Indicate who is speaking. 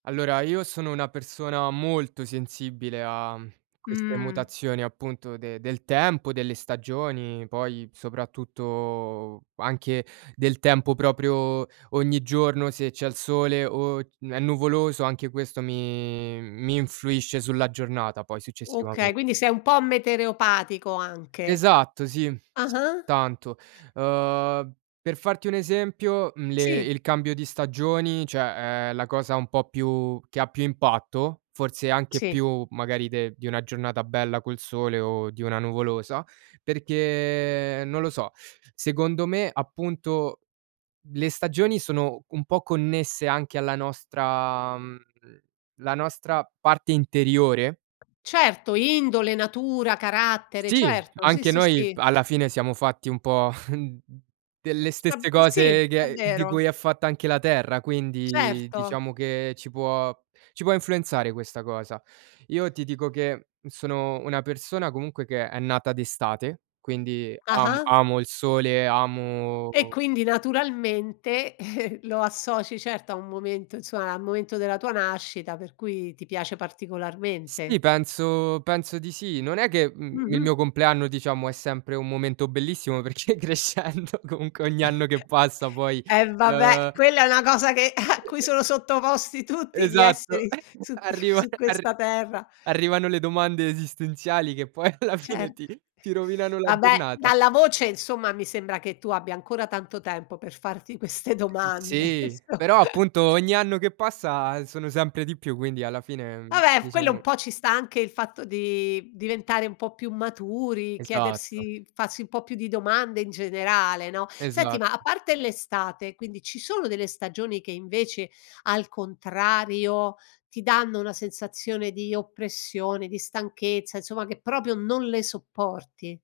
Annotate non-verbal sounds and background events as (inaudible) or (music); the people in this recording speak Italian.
Speaker 1: Allora, io sono una persona molto sensibile a mhmm, a queste
Speaker 2: Mh.
Speaker 1: mutazioni, appunto, de del tempo, delle stagioni, poi, soprattutto anche del tempo proprio ogni giorno se c'è il sole, o n è nuvoloso, anche questo mi mi influisce sulla giornata poi
Speaker 2: Okay,
Speaker 1: successivamen
Speaker 2: quindi sei un po' metereopatico anche.
Speaker 1: Esatto sì. S
Speaker 2: Ah-ah.
Speaker 1: tanto. Uhm, per farti un esempio, mhmm, le
Speaker 2: Sì.
Speaker 1: il cambio di stagioni, cioè, è la cosa un po' più che ha più impatto, forse anche
Speaker 2: Sì.
Speaker 1: più magari de di una giornata bella col sole, o di una nuvolosa, perché non lo so. Secondo me, appunto, le stagioni sono un po' connesse anche alla nostra mhmm, la nostra parte interiore.
Speaker 2: Certo, indole, natura, carattere.
Speaker 1: Sì,
Speaker 2: Certo. Sì,
Speaker 1: anche
Speaker 2: sì,
Speaker 1: noi
Speaker 2: sì.
Speaker 1: alla fine siamo fatti un po' (chuckles) delle stesse
Speaker 2: Diciam Sì,
Speaker 1: cose
Speaker 2: è
Speaker 1: che di cui
Speaker 2: vero.
Speaker 1: è fatta anche la terra, quindi
Speaker 2: Certo.
Speaker 1: diciamo che ci può ci può influenzare questa cosa. Io ti dico che, mhmm, sono una persona comunque che è nata d'estate, quindi amo
Speaker 2: Ah-ah.
Speaker 1: amo il sole, amo
Speaker 2: E, quindi naturalmente (chuckles) lo associ certo a un momento insomma, al momento della tua nascita, per cui ti piace
Speaker 1: Sì,
Speaker 2: particolarmente?
Speaker 1: penso penso di sì. Non è che, mhmm, il
Speaker 2: Mh-mh.
Speaker 1: mio compleanno diciamo è sempre un momento bellissimo perché crescendo comunque ogni anno che
Speaker 2: (chuckles)
Speaker 1: passa poi,
Speaker 2: E vabbè,
Speaker 1: uhm
Speaker 2: quella è una cosa che (chuckles) a
Speaker 1: E
Speaker 2: cui
Speaker 1: e
Speaker 2: sono sottoposti tutti gli
Speaker 1: esatto.
Speaker 2: esseri
Speaker 1: (chuckles)
Speaker 2: su q
Speaker 1: Arriva
Speaker 2: su
Speaker 1: (chuckles) arr
Speaker 2: questa terra.
Speaker 1: arrivano le domande esistenziali che poi alla fine
Speaker 2: Cert
Speaker 1: ti ti rovinano la
Speaker 2: Vabbè,
Speaker 1: giornata.
Speaker 2: dalla voce, insomma, mi sembra che tu abbia ancora tanto tempo per farti queste
Speaker 1: Mh.
Speaker 2: domande
Speaker 1: Sì. Però,
Speaker 2: cioè.
Speaker 1: appunto, ogni anno che passa sono sempre di più, quindi alla fine, ehm,
Speaker 2: Vabbè, f quello un
Speaker 1: diciamo
Speaker 2: po' ci sta anche il fatto di diventare un po' più maturi,
Speaker 1: Esatto.
Speaker 2: chiedersi farsi un po' più di domande in generale, no? Senti,
Speaker 1: Esa
Speaker 2: ma, a parte l'estate, quindi ci sono delle stagioni che, invece, al contrario, ti danno una sensazione di oppressione, di stanchezza, insomma, che proprio non le sopporti?